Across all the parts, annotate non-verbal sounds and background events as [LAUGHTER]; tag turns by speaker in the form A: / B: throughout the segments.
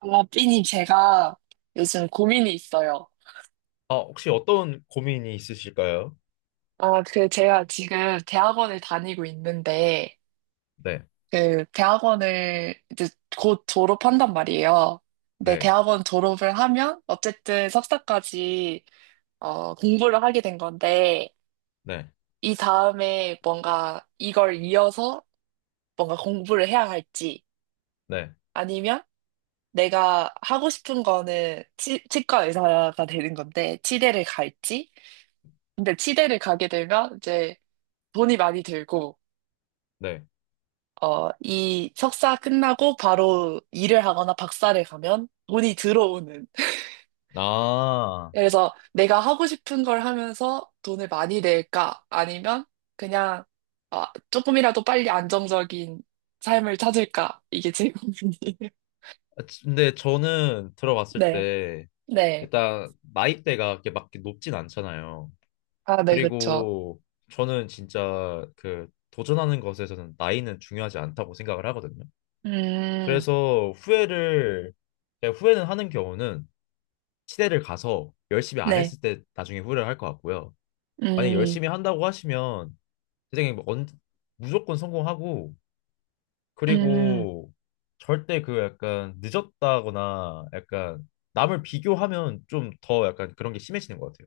A: 아, 삐님, 제가 요즘 고민이 있어요.
B: 아, 혹시 어떤 고민이 있으실까요?
A: 아, 그, 제가 지금 대학원을 다니고 있는데,
B: 네,
A: 그, 대학원을 이제 곧 졸업한단 말이에요. 근데
B: 네,
A: 대학원 졸업을 하면, 어쨌든 석사까지, 공부를 하게 된 건데,
B: 네,
A: 이 다음에 뭔가 이걸 이어서 뭔가 공부를 해야 할지,
B: 네,
A: 아니면 내가 하고 싶은 거는 치과 의사가 되는 건데, 치대를 갈지, 근데 치대를 가게 되면 이제 돈이 많이 들고,
B: 네.
A: 이 석사 끝나고 바로 일을 하거나 박사를 가면 돈이 들어오는.
B: 아,
A: 그래서 내가 하고 싶은 걸 하면서 돈을 많이 낼까? 아니면 그냥 어, 조금이라도 빨리 안정적인 삶을 찾을까? 이게 제 고민이에요. [LAUGHS]
B: 근데 저는 들어봤을
A: 네,
B: 때
A: 네.
B: 일단 나이대가 이렇게 막렇게 높진 않잖아요.
A: 아, 네, 그쵸.
B: 그리고 저는 진짜 그 도전하는 것에서는 나이는 중요하지 않다고 생각을 하거든요.
A: 음,
B: 그래서 후회를 그냥 후회는 하는 경우는 시대를 가서 열심히 안
A: 네,
B: 했을 때 나중에 후회를 할 것 같고요. 만약
A: 음,
B: 열심히 한다고 하시면 선생님 뭐 무조건 성공하고
A: 음.
B: 그리고 절대 그 약간 늦었다거나 약간 남을 비교하면 좀 더 약간 그런 게 심해지는 것 같아요.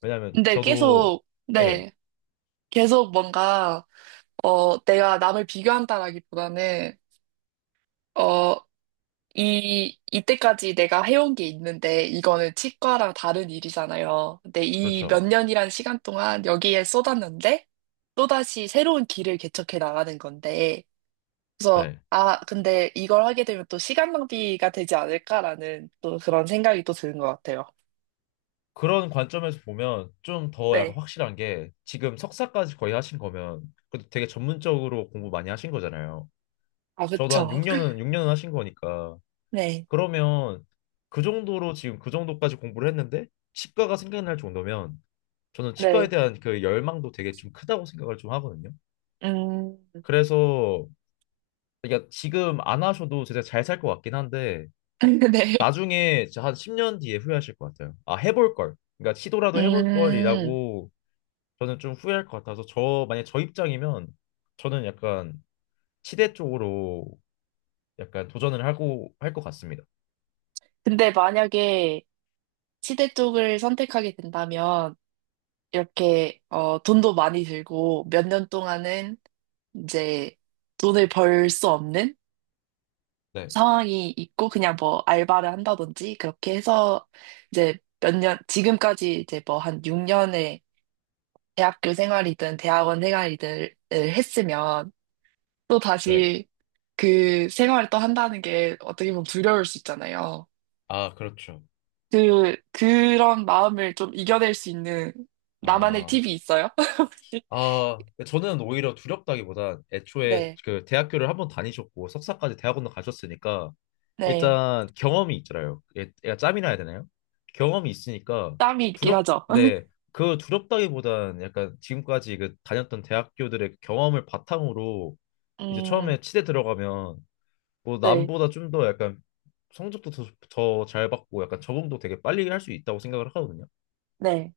B: 왜냐하면
A: 근데
B: 저도
A: 계속,
B: 예
A: 네, 계속 뭔가, 내가 남을 비교한다라기보다는, 어, 이때까지 내가 해온 게 있는데, 이거는 치과랑 다른 일이잖아요. 근데 이 몇
B: 그렇죠.
A: 년이란 시간 동안 여기에 쏟았는데, 또다시 새로운 길을 개척해 나가는 건데, 그래서,
B: 네,
A: 아, 근데 이걸 하게 되면 또 시간 낭비가 되지 않을까라는 또 그런 생각이 또 드는 것 같아요.
B: 그런 관점에서 보면 좀 더 약간
A: 네.
B: 확실한 게 지금 석사까지 거의 하신 거면 그래도 되게 전문적으로 공부 많이 하신 거잖아요.
A: 아,
B: 저도 한
A: 그쵸.
B: 6년은
A: [LAUGHS]
B: 하신 거니까
A: 네.
B: 그러면 그 정도로 지금 그 정도까지 공부를 했는데 치과가 생각날 정도면 저는 치과에
A: 네.
B: 대한 그 열망도 되게 좀 크다고 생각을 하거든요.
A: 음,
B: 그래서 그러니까 지금 안 하셔도 제가 잘 살 것 같긴 한데
A: [LAUGHS] 네.
B: 나중에 진짜 한 10년 뒤에 후회하실 것 같아요. 아, 해볼 걸. 그러니까 시도라도 해볼
A: 음,
B: 걸이라고 저는 좀 후회할 것 같아서 만약 저 입장이면 저는 약간 치대 쪽으로 약간 도전을 하고 할 것 같습니다.
A: 근데 만약에 치대 쪽을 선택하게 된다면, 이렇게 돈도 많이 들고 몇 년 동안은 이제 돈을 벌 수 없는
B: 네.
A: 상황이 있고 그냥 뭐 알바를 한다든지 그렇게 해서 이제 몇 년, 지금까지 이제 뭐 한 6년의 대학교 생활이든 대학원 생활이든 을 했으면 또
B: 네.
A: 다시 그 생활을 또 한다는 게 어떻게 보면 두려울 수 있잖아요.
B: 아, 그렇죠.
A: 그런 마음을 좀 이겨낼 수 있는 나만의
B: 아.
A: 팁이 있어요? [LAUGHS]
B: 아, 그 저는 오히려 두렵다기보단 애초에
A: 네,
B: 그 대학교를 한번 다니셨고 석사까지 대학원도 가셨으니까
A: 네.
B: 일단 경험이 있잖아요. 얘가 짬이나 해야 되나요? 경험이 있으니까
A: 땀이 있긴 하죠.
B: 네,
A: [LAUGHS]
B: 그 두렵다기보단 약간 지금까지 그 다녔던 대학교들의 경험을 바탕으로 이제
A: 음,
B: 처음에 치대 들어가면 뭐
A: 네,
B: 남보다 좀 더 약간 성적도 더 잘 받고 약간 적응도 되게 빨리 할 수 있다고 생각을 하거든요.
A: 네,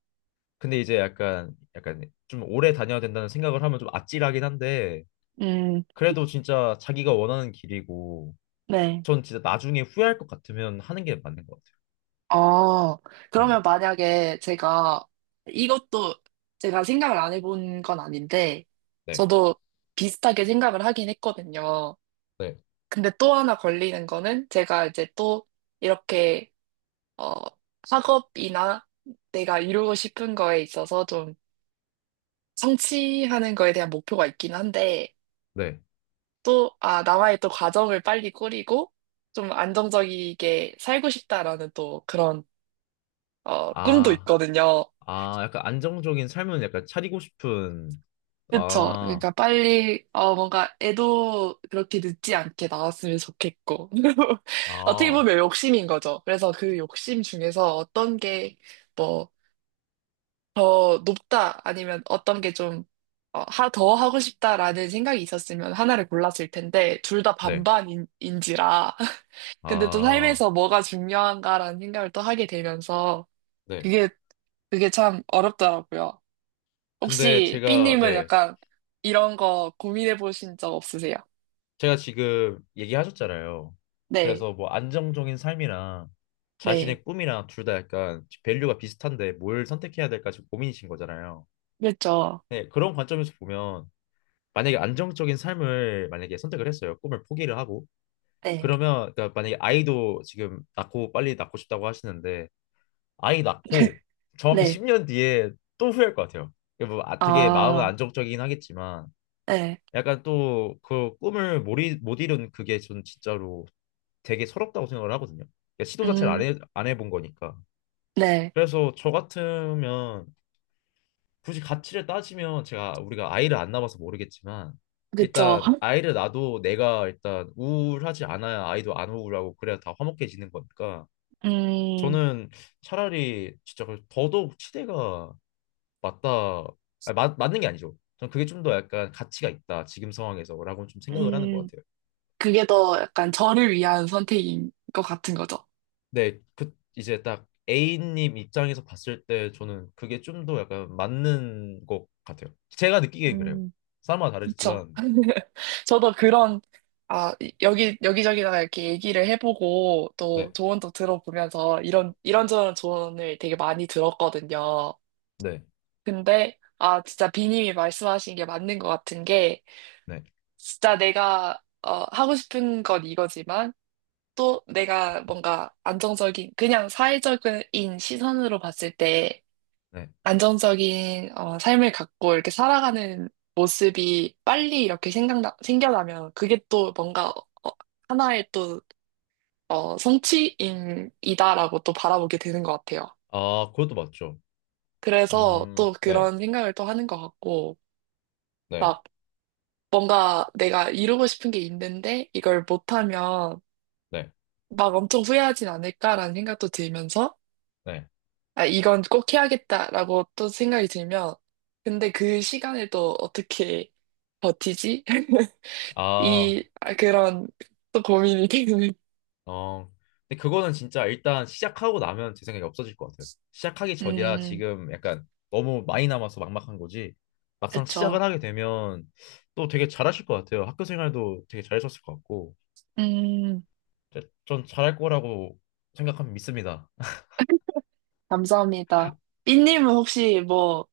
B: 근데 이제 약간 좀 오래 다녀야 된다는 생각을 하면 좀 아찔하긴 한데
A: 음,
B: 그래도 진짜 자기가 원하는 길이고
A: 네.
B: 전 진짜 나중에 후회할 것 같으면 하는 게 맞는 것 같아요.
A: 어, 그러면
B: 예.
A: 만약에 제가 이것도 제가 생각을 안 해본 건 아닌데,
B: 네.
A: 저도 비슷하게 생각을 하긴 했거든요.
B: 네.
A: 근데 또 하나 걸리는 거는 제가 이제 또 이렇게, 어, 학업이나 내가 이루고 싶은 거에 있어서 좀 성취하는 거에 대한 목표가 있긴 한데,
B: 네.
A: 또, 나와의 또 과정을 빨리 꾸리고 좀 안정적이게 살고 싶다라는 또 그런, 꿈도
B: 아,
A: 있거든요.
B: 아, 약간 안정적인 삶은 약간 차리고 싶은.
A: 그쵸.
B: 아,
A: 그러니까 빨리, 뭔가 애도 그렇게 늦지 않게 나왔으면 좋겠고. [LAUGHS] 어떻게
B: 아,
A: 보면 욕심인 거죠. 그래서 그 욕심 중에서 어떤 게 뭐, 더 높다 아니면 어떤 게 좀, 더 하고 싶다라는 생각이 있었으면 하나를 골랐을 텐데, 둘 다
B: 네.
A: 반반인지라. 근데 또
B: 아,
A: 삶에서 뭐가 중요한가라는 생각을 또 하게 되면서
B: 네.
A: 그게 그게 참 어렵더라고요.
B: 근데
A: 혹시
B: 제가
A: 삐님은
B: 네.
A: 약간 이런 거 고민해 보신 적 없으세요?
B: 제가 지금 얘기하셨잖아요.
A: 네,
B: 그래서 뭐 안정적인 삶이랑
A: 네,
B: 자신의 꿈이랑 둘 다 약간 밸류가 비슷한데 뭘 선택해야 될까 지금 고민이신 거잖아요.
A: 그렇죠.
B: 네, 그런 관점에서 보면 만약에 안정적인 삶을 만약에 선택을 했어요. 꿈을 포기를 하고.
A: 네,
B: 그러면 그러니까 만약에 아이도 지금 낳고 빨리 낳고 싶다고 하시는데 아이
A: [LAUGHS]
B: 낳고 정확히
A: 네,
B: 10년 뒤에 또 후회할 것 같아요. 이게 뭐 아, 되게 마음은
A: 아,
B: 안정적이긴 하겠지만
A: 네.
B: 약간 또 그 꿈을 못 이룬 그게 전 진짜로 되게 서럽다고 생각을 하거든요. 그러니까 시도 자체를
A: 음,
B: 안 해본 거니까.
A: 네.
B: 그래서 저 같으면 굳이 가치를 따지면 제가 우리가 아이를 안 낳아서 모르겠지만
A: 그렇죠.
B: 일단 아이를 낳아도 내가 일단 우울하지 않아야 아이도 안 우울하고 그래야 다 화목해지는 거니까
A: 음,
B: 저는 차라리 진짜 그 더더욱 치대가 맞다 아니, 맞, 맞는 게 아니죠. 전 그게 좀 더 약간 가치가 있다 지금 상황에서라고 좀 생각을 하는 것
A: 음,
B: 같아요.
A: 그게 더 약간 저를 위한 선택인 것 같은 거죠.
B: 네, 그 이제 딱 A님 입장에서 봤을 때 저는 그게 좀 더 약간 맞는 것 같아요. 제가 느끼기엔 그래요.
A: 음.
B: 사람마다
A: 그쵸.
B: 다르지만
A: [LAUGHS] 저도 그런, 아, 여기저기다가 이렇게 얘기를 해보고
B: 네,
A: 또 조언도 들어보면서 이런저런 조언을 되게 많이 들었거든요.
B: 네,
A: 근데, 진짜 비님이 말씀하신 게 맞는 것 같은 게,
B: 네,
A: 진짜 내가, 하고 싶은 건 이거지만, 또 내가 뭔가 안정적인, 그냥 사회적인 시선으로 봤을 때,
B: 네.
A: 안정적인 삶을 갖고 이렇게 살아가는 모습이 빨리 이렇게 생겨나면 그게 또 뭔가 하나의 또 성취인이다라고 또 바라보게 되는 것 같아요.
B: 아, 그것도 맞죠.
A: 그래서 또
B: 네,
A: 그런 생각을 또 하는 것 같고
B: 네,
A: 막 뭔가 내가 이루고 싶은 게 있는데 이걸 못하면
B: 네,
A: 막 엄청 후회하진 않을까라는 생각도 들면서
B: 네.
A: 이건 꼭 해야겠다라고 또 생각이 들면 근데 그 시간을 또 어떻게 버티지? [LAUGHS]
B: 아,
A: 그런, 또 고민이 되는.
B: 어, 근데 그거는 진짜 일단 시작하고 나면 제 생각에 없어질 것 같아요. 시작하기 전이라
A: 음,
B: 지금 약간 너무 많이 남아서 막막한 거지. 막상
A: 그쵸.
B: 시작을 하게 되면 또 되게 잘하실 것 같아요. 학교 생활도 되게 잘하셨을 것 같고.
A: 음,
B: 전 잘할 거라고 생각하면 믿습니다.
A: 감사합니다. 삐님은 혹시 뭐,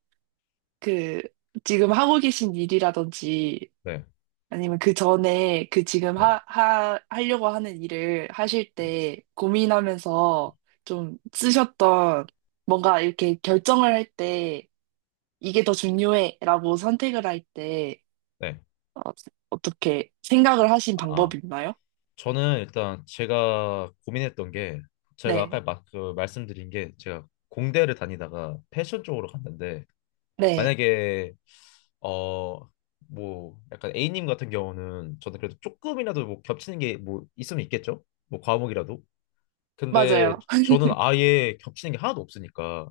A: 그, 지금 하고 계신 일이라든지,
B: 네,
A: 아니면 그 전에 그 지금
B: 네,
A: 하려고 하는 일을 하실
B: 네.
A: 때 고민하면서 좀 쓰셨던 뭔가 이렇게 결정을 할 때, 이게 더 중요해 라고 선택을 할 때,
B: 네.
A: 어, 어떻게 생각을 하신
B: 아, 아.
A: 방법이 있나요?
B: 저는 일단 제가 고민했던 게 제가
A: 네,
B: 아까 그 말씀드린 게 제가 공대를 다니다가 패션 쪽으로 갔는데
A: 네,
B: 만약에 어 뭐 약간 A님 같은 경우는 저는 그래도 조금이라도 뭐 겹치는 게 뭐 있으면 있겠죠? 뭐 과목이라도. 근데
A: 맞아요.
B: 저는 아예 겹치는 게 하나도 없으니까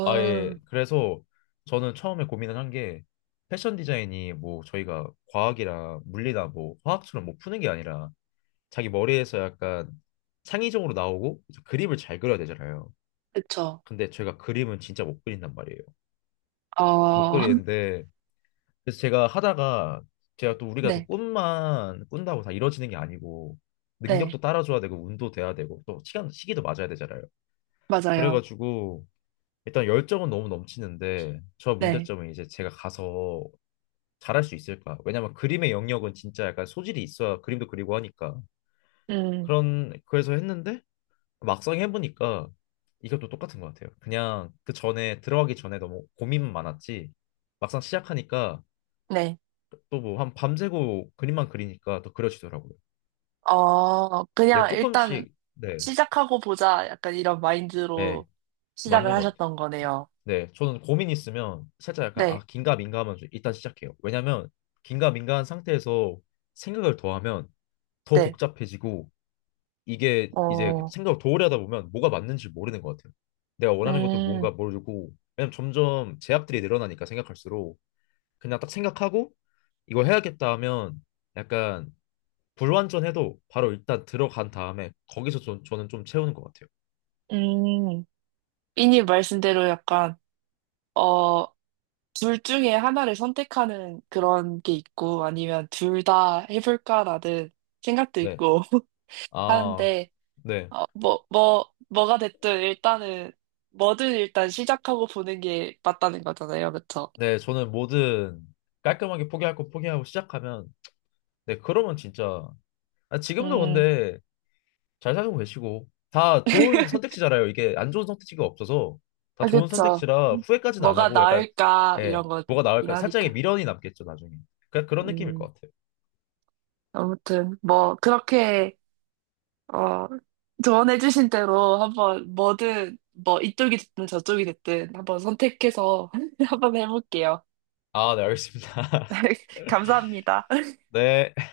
B: 아예 그래서 저는 처음에 고민을 한 게 패션 디자인이 뭐 저희가 과학이나 물리나 뭐 화학처럼 뭐 푸는 게 아니라 자기 머리에서 약간 창의적으로 나오고 이제 그림을 잘 그려야 되잖아요.
A: 그쵸.
B: 근데 제가 그림은 진짜 못 그린단 말이에요. 못
A: 어, [LAUGHS]
B: 그리는데 그래서 제가 하다가 제가 또 우리가 또
A: 네,
B: 꿈만 꾼다고 다 이루어지는 게 아니고 능력도
A: 네,
B: 따라줘야 되고 운도 돼야 되고 또 시간 시기도 맞아야 되잖아요.
A: 맞아요.
B: 그래가지고 일단 열정은 너무 넘치는데 저
A: 네,
B: 문제점은 이제 제가 가서 잘할 수 있을까? 왜냐면 그림의 영역은 진짜 약간 소질이 있어야 그림도 그리고 하니까
A: 음,
B: 그런 그래서 했는데 막상 해보니까 이것도 똑같은 것 같아요. 그냥 그 전에 들어가기 전에 너무 고민만 많았지 막상 시작하니까
A: 네.
B: 또 뭐 한 밤새고 그림만 그리니까 더 그려지더라고요. 예,
A: 그냥 일단
B: 조금씩 네,
A: 시작하고 보자. 약간 이런
B: 예,
A: 마인드로 시작을
B: 맞는 것 같아요.
A: 하셨던 거네요.
B: 네, 저는 고민 있으면 살짝 약간 아
A: 네,
B: 긴가 민가하면 좀 일단 시작해요. 왜냐면 긴가 민가한 상태에서 생각을 더하면 더
A: 네.
B: 복잡해지고 이게 이제
A: 어,
B: 생각을 도래하다 보면 뭐가 맞는지 모르는 것 같아요. 내가 원하는 것도
A: 음,
B: 뭔가 모르고 왜냐면 점점 제약들이 늘어나니까 생각할수록 그냥 딱 생각하고 이거 해야겠다 하면 약간 불완전해도 바로 일단 들어간 다음에 거기서 저는 좀 채우는 것 같아요.
A: 음. 삐님 말씀대로 약간, 어, 둘 중에 하나를 선택하는 그런 게 있고, 아니면 둘 다 해볼까라는 생각도
B: 네,
A: 있고 [LAUGHS]
B: 아,
A: 하는데,
B: 네.
A: 뭐가 됐든 일단은, 뭐든 일단 시작하고 보는 게 맞다는 거잖아요. 그쵸?
B: 네, 저는 뭐든 깔끔하게 포기할 거 포기하고 시작하면, 네, 그러면 진짜, 아, 지금도
A: 음,
B: 근데 잘 살고 계시고, 다 좋은 선택지잖아요. 이게 안 좋은 선택지가 없어서, 다
A: 아,
B: 좋은
A: 그쵸.
B: 선택지라 후회까지는 안
A: 뭐가
B: 하고, 약간,
A: 나을까,
B: 예,
A: 이런 거긴
B: 뭐가 나올까, 살짝의
A: 하니까.
B: 미련이 남겠죠, 나중에. 그냥 그런 느낌일
A: 음,
B: 것 같아요.
A: 아무튼, 뭐, 그렇게, 어, 조언해주신 대로 한번 뭐든, 뭐, 이쪽이 됐든 저쪽이 됐든 한번 선택해서 [LAUGHS] 한번 해볼게요.
B: 아, 네, 알겠습니다. [LAUGHS]
A: [LAUGHS] 감사합니다.
B: 네.